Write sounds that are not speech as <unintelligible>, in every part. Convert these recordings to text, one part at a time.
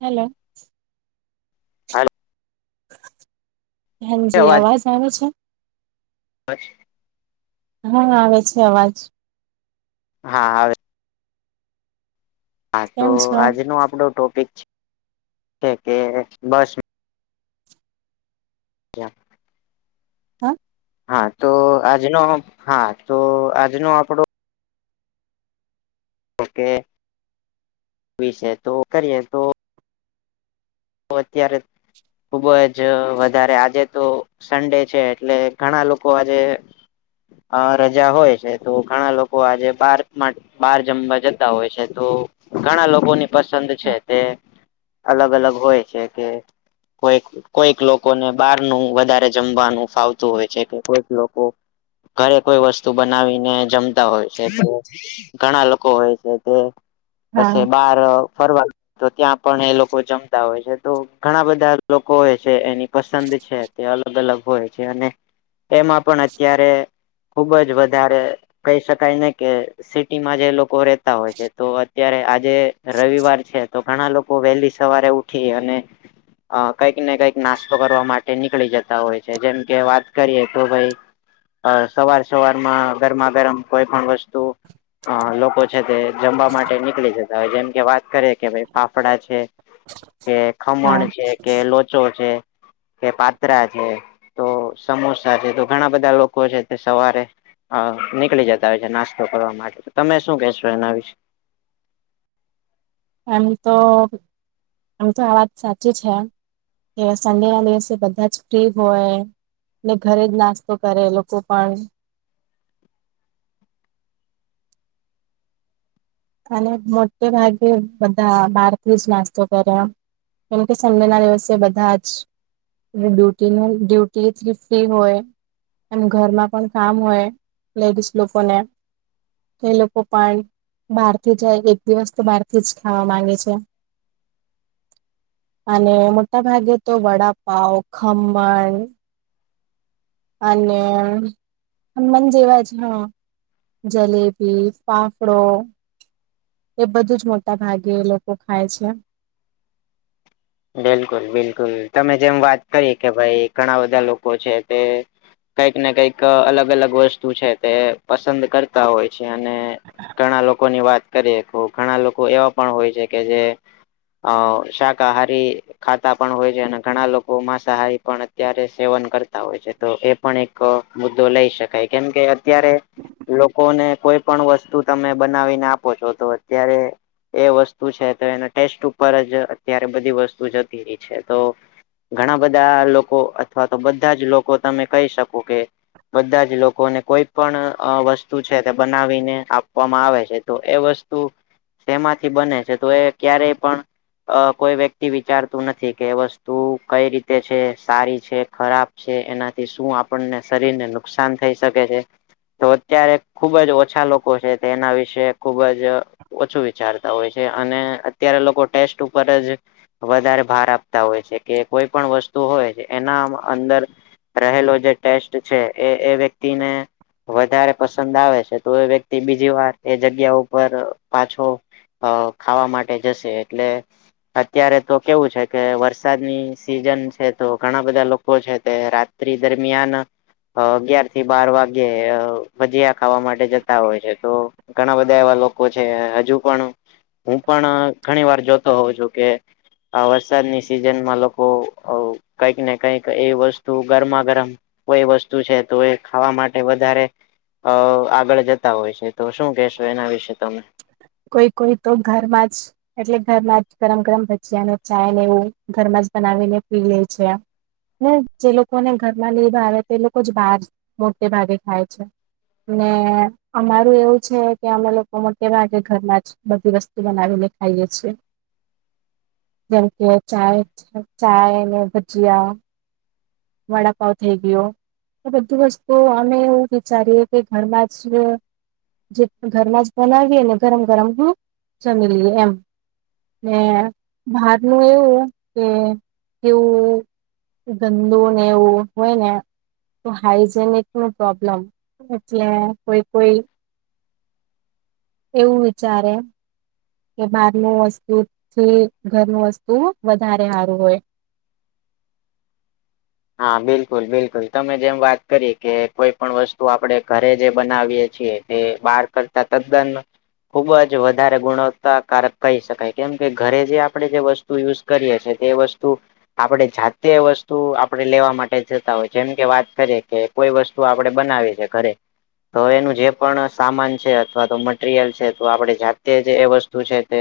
Hello. હા. હાજી અવાજ આવે છે? <unintelligible> હા આવે છે અવાજ હા હ આવે છે હા તો કેમ છો આજનો આપડો ટોપિક છે કે બસ ક્યા? હા. હા તો આજનો હા તો આજનો આપણો કે કેવી છે તે વિશે તો કરીએ તો તો અત્યારે ખુબ જ વધારે આજે તો સન્ડે છે એટલે ઘણા લોકો આજે અ રજા હોય છે તો ઘણા લોકો આજે બાર માટે બાર જમવા જતા હોય છે, તો ઘણા લોકોની પસંદ છે તે. અલગ અલગ હોય છે કે કોઈક કોઈક લોકોને બાર નું વધારે જમવાનું ફાવતું હોય છે કે કોઈક લોકો ઘરે કોઈ વસ્તુ બનાવીને જમતા હોય છે પણ ઘણા લોકો હોય છે તે પછી હા બાર ફરવા તો ત્યાં પણ એ લોકો જમ તા હોય છે તો ઘણા બધા લોકો હોય છે એની પસંદ છે તે અલગ અલગ હોય છે અને એમાં પણ અત્યારે ખુબ જ વધારે કહી શકાય ને કે સિટી માં જે લોકો રેતા હોય છે તો અત્યારે આજે રવિવાર છે તો ઘણા લોકો વહેલી સવારે ઉઠી અને અ કંઈક ને કંઈક નાસ્તો કરવા માટે નીકળી જતા હોય છે જેમ કે વાત કરીએ તો ભાઈ અ સવાર સવારમાં ગરમા ગરમ કોઈ પણ વસ્ તુ અ લોકો છે તે જમવા માટે નીકળી જાય. જેમ કે વાત કરે કે ભાઈ ફાફડા છે. કે ખમણ હા છે કે લોચો છે કે પાત્રા છે તો સમોસા છે તો ઘણા બધા લોકો છે તે સવારે હ નીકળી જતા હોય છે નાસ્તો કરવા માટે તમે શું કહેશો એના વિશ? એમ તો આમ તો આ વાત સાચી છે. કે સંડે ના દિવસે બધા જ ફ્રી હોય. ને ઘરે જ નાસ્તો કરે લોકો કાઈ. અને મોટે ભાગે બધા બહારથી જ નાસ્તો કર્યા. કેમકે સંડે ના દિવસે બધા જ અને ડ્યુટી નલ ડ્યુટીલી ફ્રી હોય. એમ ઘરમાં પણ કામ હોય લેડીસ લોકોને, એ લોકો પણ બારથી જાય, એક દિવસ તો બારથી જ ખાવા માંગે છે. અને મોટા ભાગે તો વડાપાવ, ખમણ અને હનમાન જેવા જ હઅ. જલેબી, ફાફડો એ બધું જ મોટા ભાગે એ લોકો ખાય છે. બિલકુલ, બિલકુલ તમે જેમ વાત કરી કે ભાઈ ઘણા બધા લોકો છે તે કઈક ને કઈક અલગ-અલગ વસ્તુ છે તે પસંદ કરતા હોય છે અને ઘણા લોકોની વાત કરીએ, કો ઘણા લોકો એવા પણ હોય છે કે જે અ શાકાહારી ખાતા પણ હોય છે અને ઘણા લોકો માંસાહારી પણ અત્યારે સેવન કરતા હોય છે, તો એ પણ એક ક મુદ્દો લઈ શકાય કેમ કે, અત્યારે લોકોને કોઈ પણ વસ્તુ તમે બનાવીને આપો છો તો અત્યારે એ વસ્તુ છે તો એના ટેસ્ટ ઉપર જ અત્યારે બધી વસ્તુ જતી રી છે તો ઘણા બધા લોકો અથવા તો બધા જ લોકો તમે કઈ શકો કે બધા જ લોકોને કોઈ પણ અ વસ્તુ છે તે બનાવીને આપવામાં આવે છે તો એ વસ <inaudible> શેમાંથી બને છે તો એ ક્યારેય પણ અ કોઈ વ્યક્તિ વિચારતું નથી કે એ વસ્તુ કઈ રીતે છે, સારી છે, ખરાબ છે એનાથી શું આપડને શરીરને નુકસાન થઈ શકે છે. તો અત્યારે ખુબ જ ઓછા લોકો છે તે એના વિશે ખુબ જ ઓછું વિચારતા હોય છે અને અત્યારે લોકો ટેસ્ટ ઉ પર જ વધારે ભાર આપતા હોય છે કે કોઈ પણ વસ્તુ હોય એના અંદર રહેલો જે ટેસ્ટ છે એ એ વ્યક્તિને વધારે પસંદ આવે છે, તો એ વ્યક્તિ બીજીવાર એ જગ્યા ઉપર પાછો હવ ખાવા માટે જશે એટલે અત્યારે તો કેવું છે કે વરસાદની સીઝન છે તો ઘણા બધા લોકો છે તે રાત ત્રી દરમિયાન અ અગિયારથી બાર વાગ્યે ભજીયા ખાવા માટે જતા હોય છે તો ઘણા બધા એવા લોકો છે, હજુ પણ હું પણ ઘણીવાર જોતો હોવ છું કે આ વરસાદની સિઝનમાં લોકો કઈક ને કઈક એ વસ્તુ ગરમા-ગરમ કોઈ વસ્તુ છે તો એ ખાવા માટે વધારે અ આગળ જતા હોય છે, તો શું કહેશો એના વિશે તમે? કોઈ, કોઈ તો ઘરમાં જ એટલે ઘરમાં જ ગરમ-ગરમ ભજીયાને ચાયને એવું, ઘરમાં જ બનાવીને પી લે છે. એમ ને જે લોકોને ઘરમાં ની ભાવે તે લોકો જ બાર મોટે ભાગે ખાય છે. ને અમારું એવું છે કે અમે લોકો મો ટે ભાગે ઘરમાં જ બધી વસ્તુ બનાવીને ખાઈએ છીએ. જેમ કે ચાય છે. ચાયને ભજીયા. વડાપાવ થઈ ગયો. તો બધું વસ્તુઓ અમે એવું વિચારીએ કે ઘરમાં જ જે ઘરમાં જ બનાવીએને ગરમ-ગરમ હમ જમીલીએ એમ. ને બહારનું એવું કે કેવું ગંદુને એવું હોય ને તો હાઈજેનિકનું પ્રોબ્લમ એટલે કોઈ કોઈ એવું વિચારે કે બારનું વસ્તુથી ઘરનું વસ્તુ વધારે હારું હોય. હા બિલકુલ બિલકુલ તમે જેમ વાત કરી કે કોઈ પણ વસ્તુ આપડે ઘરે જે બનાવીએ છીએ- - તે બાર કરતા તદ્દન- - ખુબ જ વધારે ગુણવત્તાકારક કહી શકાય કેમ કે ઘરે જે આપણેે જે વસ્તુ- - યુઝ કરીએ છે તે વસ્તુ આપણે જાતે વસ્તુ- - આપણે લેવા માટે જતા હોય જેમ કે વાત કરીએ કે કોઈ વસ્તુ આપડણે બનાવી છે ઘરે- - તો એનું જે પણ સામાન છે અથવા તો- - મટીરિયલ છે તો આપણે જાતે જે એ વસ્તુ છે તે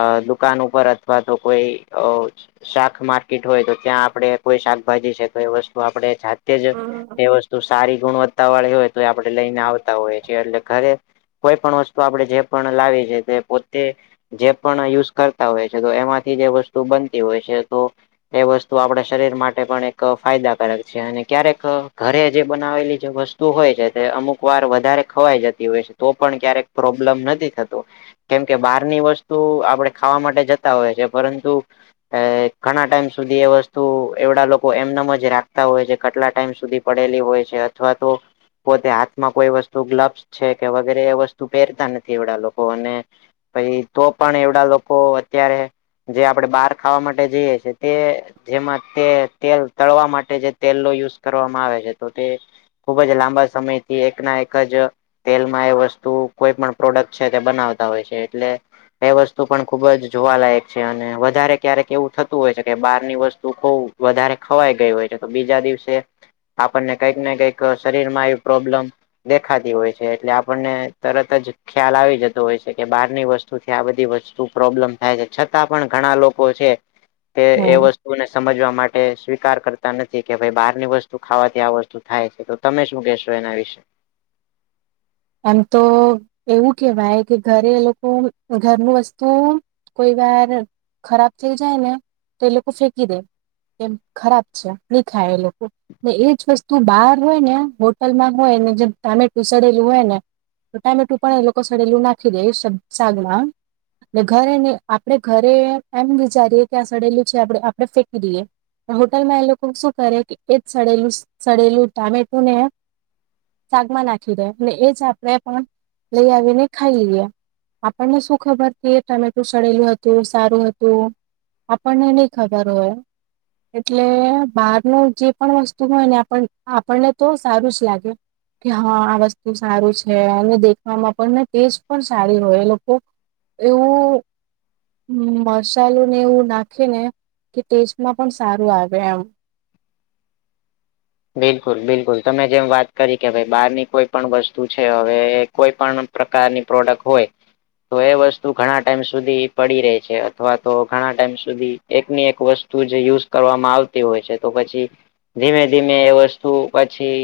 અ દુકાન ઉપર અથવા તો કોઈ- - શાક માર્કેટ હોય તો ત્યાં આપણે કોઈ- - શાકભાજી છે વસ્તુ આપણે જાતે જ હમ એ વતુ ત સારી ગુણવત્તા વાળી હોય તો એ આપણે લઈને આવતા હોયએએ એટલે ઘરે- - કોઈ પણ વસ્તુ આપણે જે પણ લાવી છે તે પોતે- - જે પણ યુઝ કરતા હોય છે તો એમાંથી જે વસ્તુ બનતી હોય છે તો- - એ વસ્તુ આપણા શરીર માટે- - માટે પણ એક ફાયદાકારક છે અને ક્યારેક ઘરે જે બનાવેલી જે વસ્તુ હોય છે તે અમુક- - વાર વધારે ખવાઈ જતી હોય છે તો પણ ક્યારેક પ્રોબ્લેમ નથી થતો- - કેમ કે બહારની વસ્તુ આપણે ખાવા માટે જતા હોય છે પરંતુ- - અ ઘણા ટાઈમ સુધી એ વસ્તુ- - એવડા લોકો એમનામ જ રાખતા હોય છે કેટલા ટાઈમ સુધી પડેલી હોય છે અથવા તો- - પોતે હાથમાં કોઈ વસ્તુ ગ્લબ્સ છે કે વગેરે એ વસ્તુ પહેરતા નથી એવડા લોકો અને- - પાઈ તો પણ એવડા લોકો અત્યારે- - જે આપણેે બહાર ખાવા માટે જઈએ છેએ તે જેમાં- - તે તેલ તળવા માટે જે તેલનો યુઝ કરવામાં આવે છે તો તે- - ખુબ જ લાંબા સમયથી એકના એક જ- - તેલમાં એ વસ્તુ કોઈ પણ પ્રોડક્ટ છે તે બનાવતા હોય છે એટલે - - એ વસ્તુ પણ ખુબ જ જોવાલાયક છે અને વધારે ક્યારેક એવું થતું હોય છે કે બારની વસ્તુ- - શું કંઉ વધારે ખવાઈ ગયું હોય ત્યારે તો બીજા દિવસે- - આપણને કંઈક ને કંઈક શરીર માં એ પ્રોબ્લેમ- - દેખાતી હોય છે એટલે આપણને તરત જ ખ્યાલ આવી જતો હોય છે કે બહારની વસ્તુ- - શ છે આ બધી વસ્તુ પ્રોબ્લેમ થાય છે છતાં પણ ઘણા લોકો છે <inaudible> કે એ વસ્તુ- - ને સમજવા માટે સ્વીકાર કરતા નથી કે ભાઈ બહારની વસ્તુ ખાવાથી આ વસ્તુ થાય છે તો- - તમે શું કહેશો એના વિશે? એમ તો એવું કેહેવાય કે ઘરે એ લોકો ઘરનું વસ્તુ- - કોઈ વાર ખરાબ થઈ જાય ને તો એ લોકો ફેંકી દે. એમ ખરાબ છે નહી ખાય એ લોકો ને એજ વસ્તુ બહાર હોય ને હોટલમાં હોય ને જેમ ટામેટું સડ્ હોય ને તો ટામેટું પણ એ લોકો સડેલું નાખી દે સાગમાં અ ને ઘરે નહી આપણેે ઘરે એમ વિચારીએે કે આ સડેલું છે આપ આપડે ફેંકી દઈએ હોટલમાં એ લોકો શું કરે કે એ જ સડેલું સડેલું ટામેટું ને સાગમાં નાખી દે અને એ જ સાગ ને પણ લઈ આવીને ખાઈ લઈએ આપણને શું ખબર કે ટમેટું સળેલું હતું સારું હતું આપણને નઈ ખબર હોય એટલે બારનું જે પણ વસ્તુ હોય ને આપણને તો સારું લાગે કે હા વસ્તુ સારું છે અને દેખવામાં પણ ને ટેસ્ટ પણ સારી હોય એ લોકો એવું હ મસાલો ને એવું નાખે ને કે ટેસ્ટમાં પણ સારું આવે એમ- - બિલકુલ બિલકુલ તમે જેમ વાત કરી કે ભાઈ બહારની કોઈ પણ વસ્તુ છે હવે કોઈ પણ- - પ્રકારની પ્રોડક્ટ હોય. તો એ વસ્તુ ઘણા ટાઈમ સુધી પડી રહે છે અથવા તો ઘણા ટાઈમ સુધી એકની એક વસ્તુ જે યુઝ કરવામાં આવતી હોય છે તો પછી ધીમે ધીમે એ વસ્તુ પછી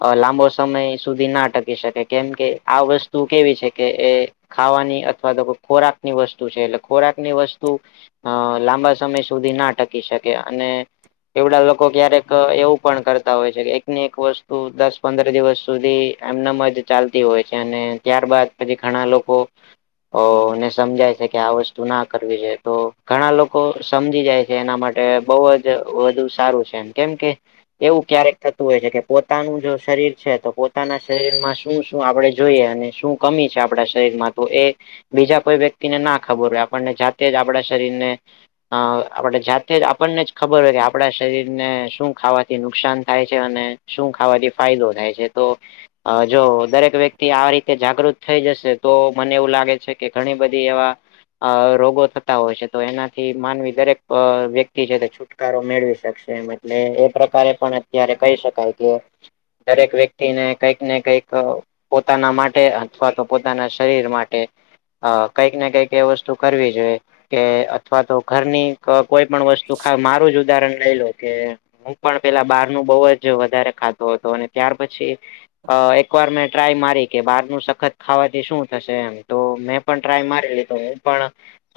અ લાંબો સમય સુધી ના ટકી શકે કેમ કે આ વસ્તુ કેવી છે કે એ ખાવાની અથવા તો ખોરાક ની વસ્તુ છે એટલે ખોરાકની વસ્તુ અ લાંબા સમય સુધી ના ટકી શકે અને એવડા લોકો ક્યારેક એવું પણ કરતા હોય છે એક ને એક વસ્તુ દસ પંદર દિવસ સુધી એમને એમ જ ચાલતી હોય છે અને ત્યાર બાાદ પછી ઘણા લોકો અ ને સમજાય છે કે આ વસ્તુ ના કરવી જોઈ તો ઘણા લોકો સમજી જાય જે એના માટે બહુ જ વધુ સારું છે કેમ કે એવું ક્યારેક થતું હોય છે કે પોતાનું જો શરીર છે તો પોતાના શરીરમાં શું શું આપણે જોઈએ અને શું કમી છે આપણા શરીરમાં તો એ બીજા કોઈ વ્યક્તિને ના ખબર હોય આપણને જાતે જ આપણા શરીર ને હા. આપણે જાતે જ આપણને જ ખબર હોય, કે આપણા શરીર ને શું ખાવા થી નુકસાન થાય છે, અને શું ખાવાથી ફાયદો થાય છે. તો અહ જો દરેક વ્યક્તિ આ રીતે જાગૃત થઈ જશે તો મને એવું લાગે છે, કે ઘણી બધી એવા અહ રોગો થતા હોય છે. તો એનાથી માનવી દરેક અહ વ્યક્તિ છે તે છૂટ ટકારો મેળવી શકશે એમ. એટલે એ પ્રકારે પણ અત્યારે કહી શકાય કે દરેક વ્યક્તિને કંઈક ને કંઈક અહ પોતાના માટે અથવા તો પોતાના શરીર માટે અહ કંઈક ને કંઈક એ વસ્તુ કરવી જોઈએ. કે અથવા તો ઘરની કોઈ પણ વસ્તુ ખાવ, મારું જ ઉદાહરણ લઈ લો કે હું પણ પેલા બહારનું બહુ જ વધારે ખાતો હતો. અને ત્યાર પછી અહ એકવાર મેં ટ્રાય મારી કે બહારનું સખત ખાવાથી શું થશે એમ. તો મે પણ ટ્રાય મારેલી. તો હું પણ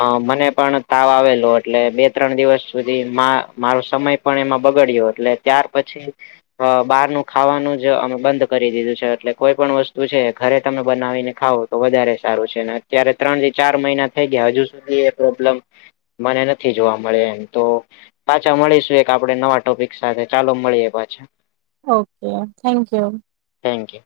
અહ મને પણ તાવ આવેલો. એટલે બે ત્રણ દિવસ સુધી મા મારો સમય પણ એમાં બગડ્યો એટલે ત્યાર પછી અહ બહારનુ ખાવાનું જ અમે બંધ કરી દીધું છે. એટલે કોઈ પણ વસ્તુ છે એ ઘરે તમે બનાવીને ખાવ. તો વધારે સારું છે. ને અત્યારે ત્રણ થી ચાર મહિના થઈ ગયા, હજુ સુધી એ પ્રોબ્લેમ મને નથી જોવા મળે એમ. તો પાછા મળીશું એક આપણે નવા ટોપિક સાથે, ચાલો મળીએ પાછા. Okay, thank you. Thank you.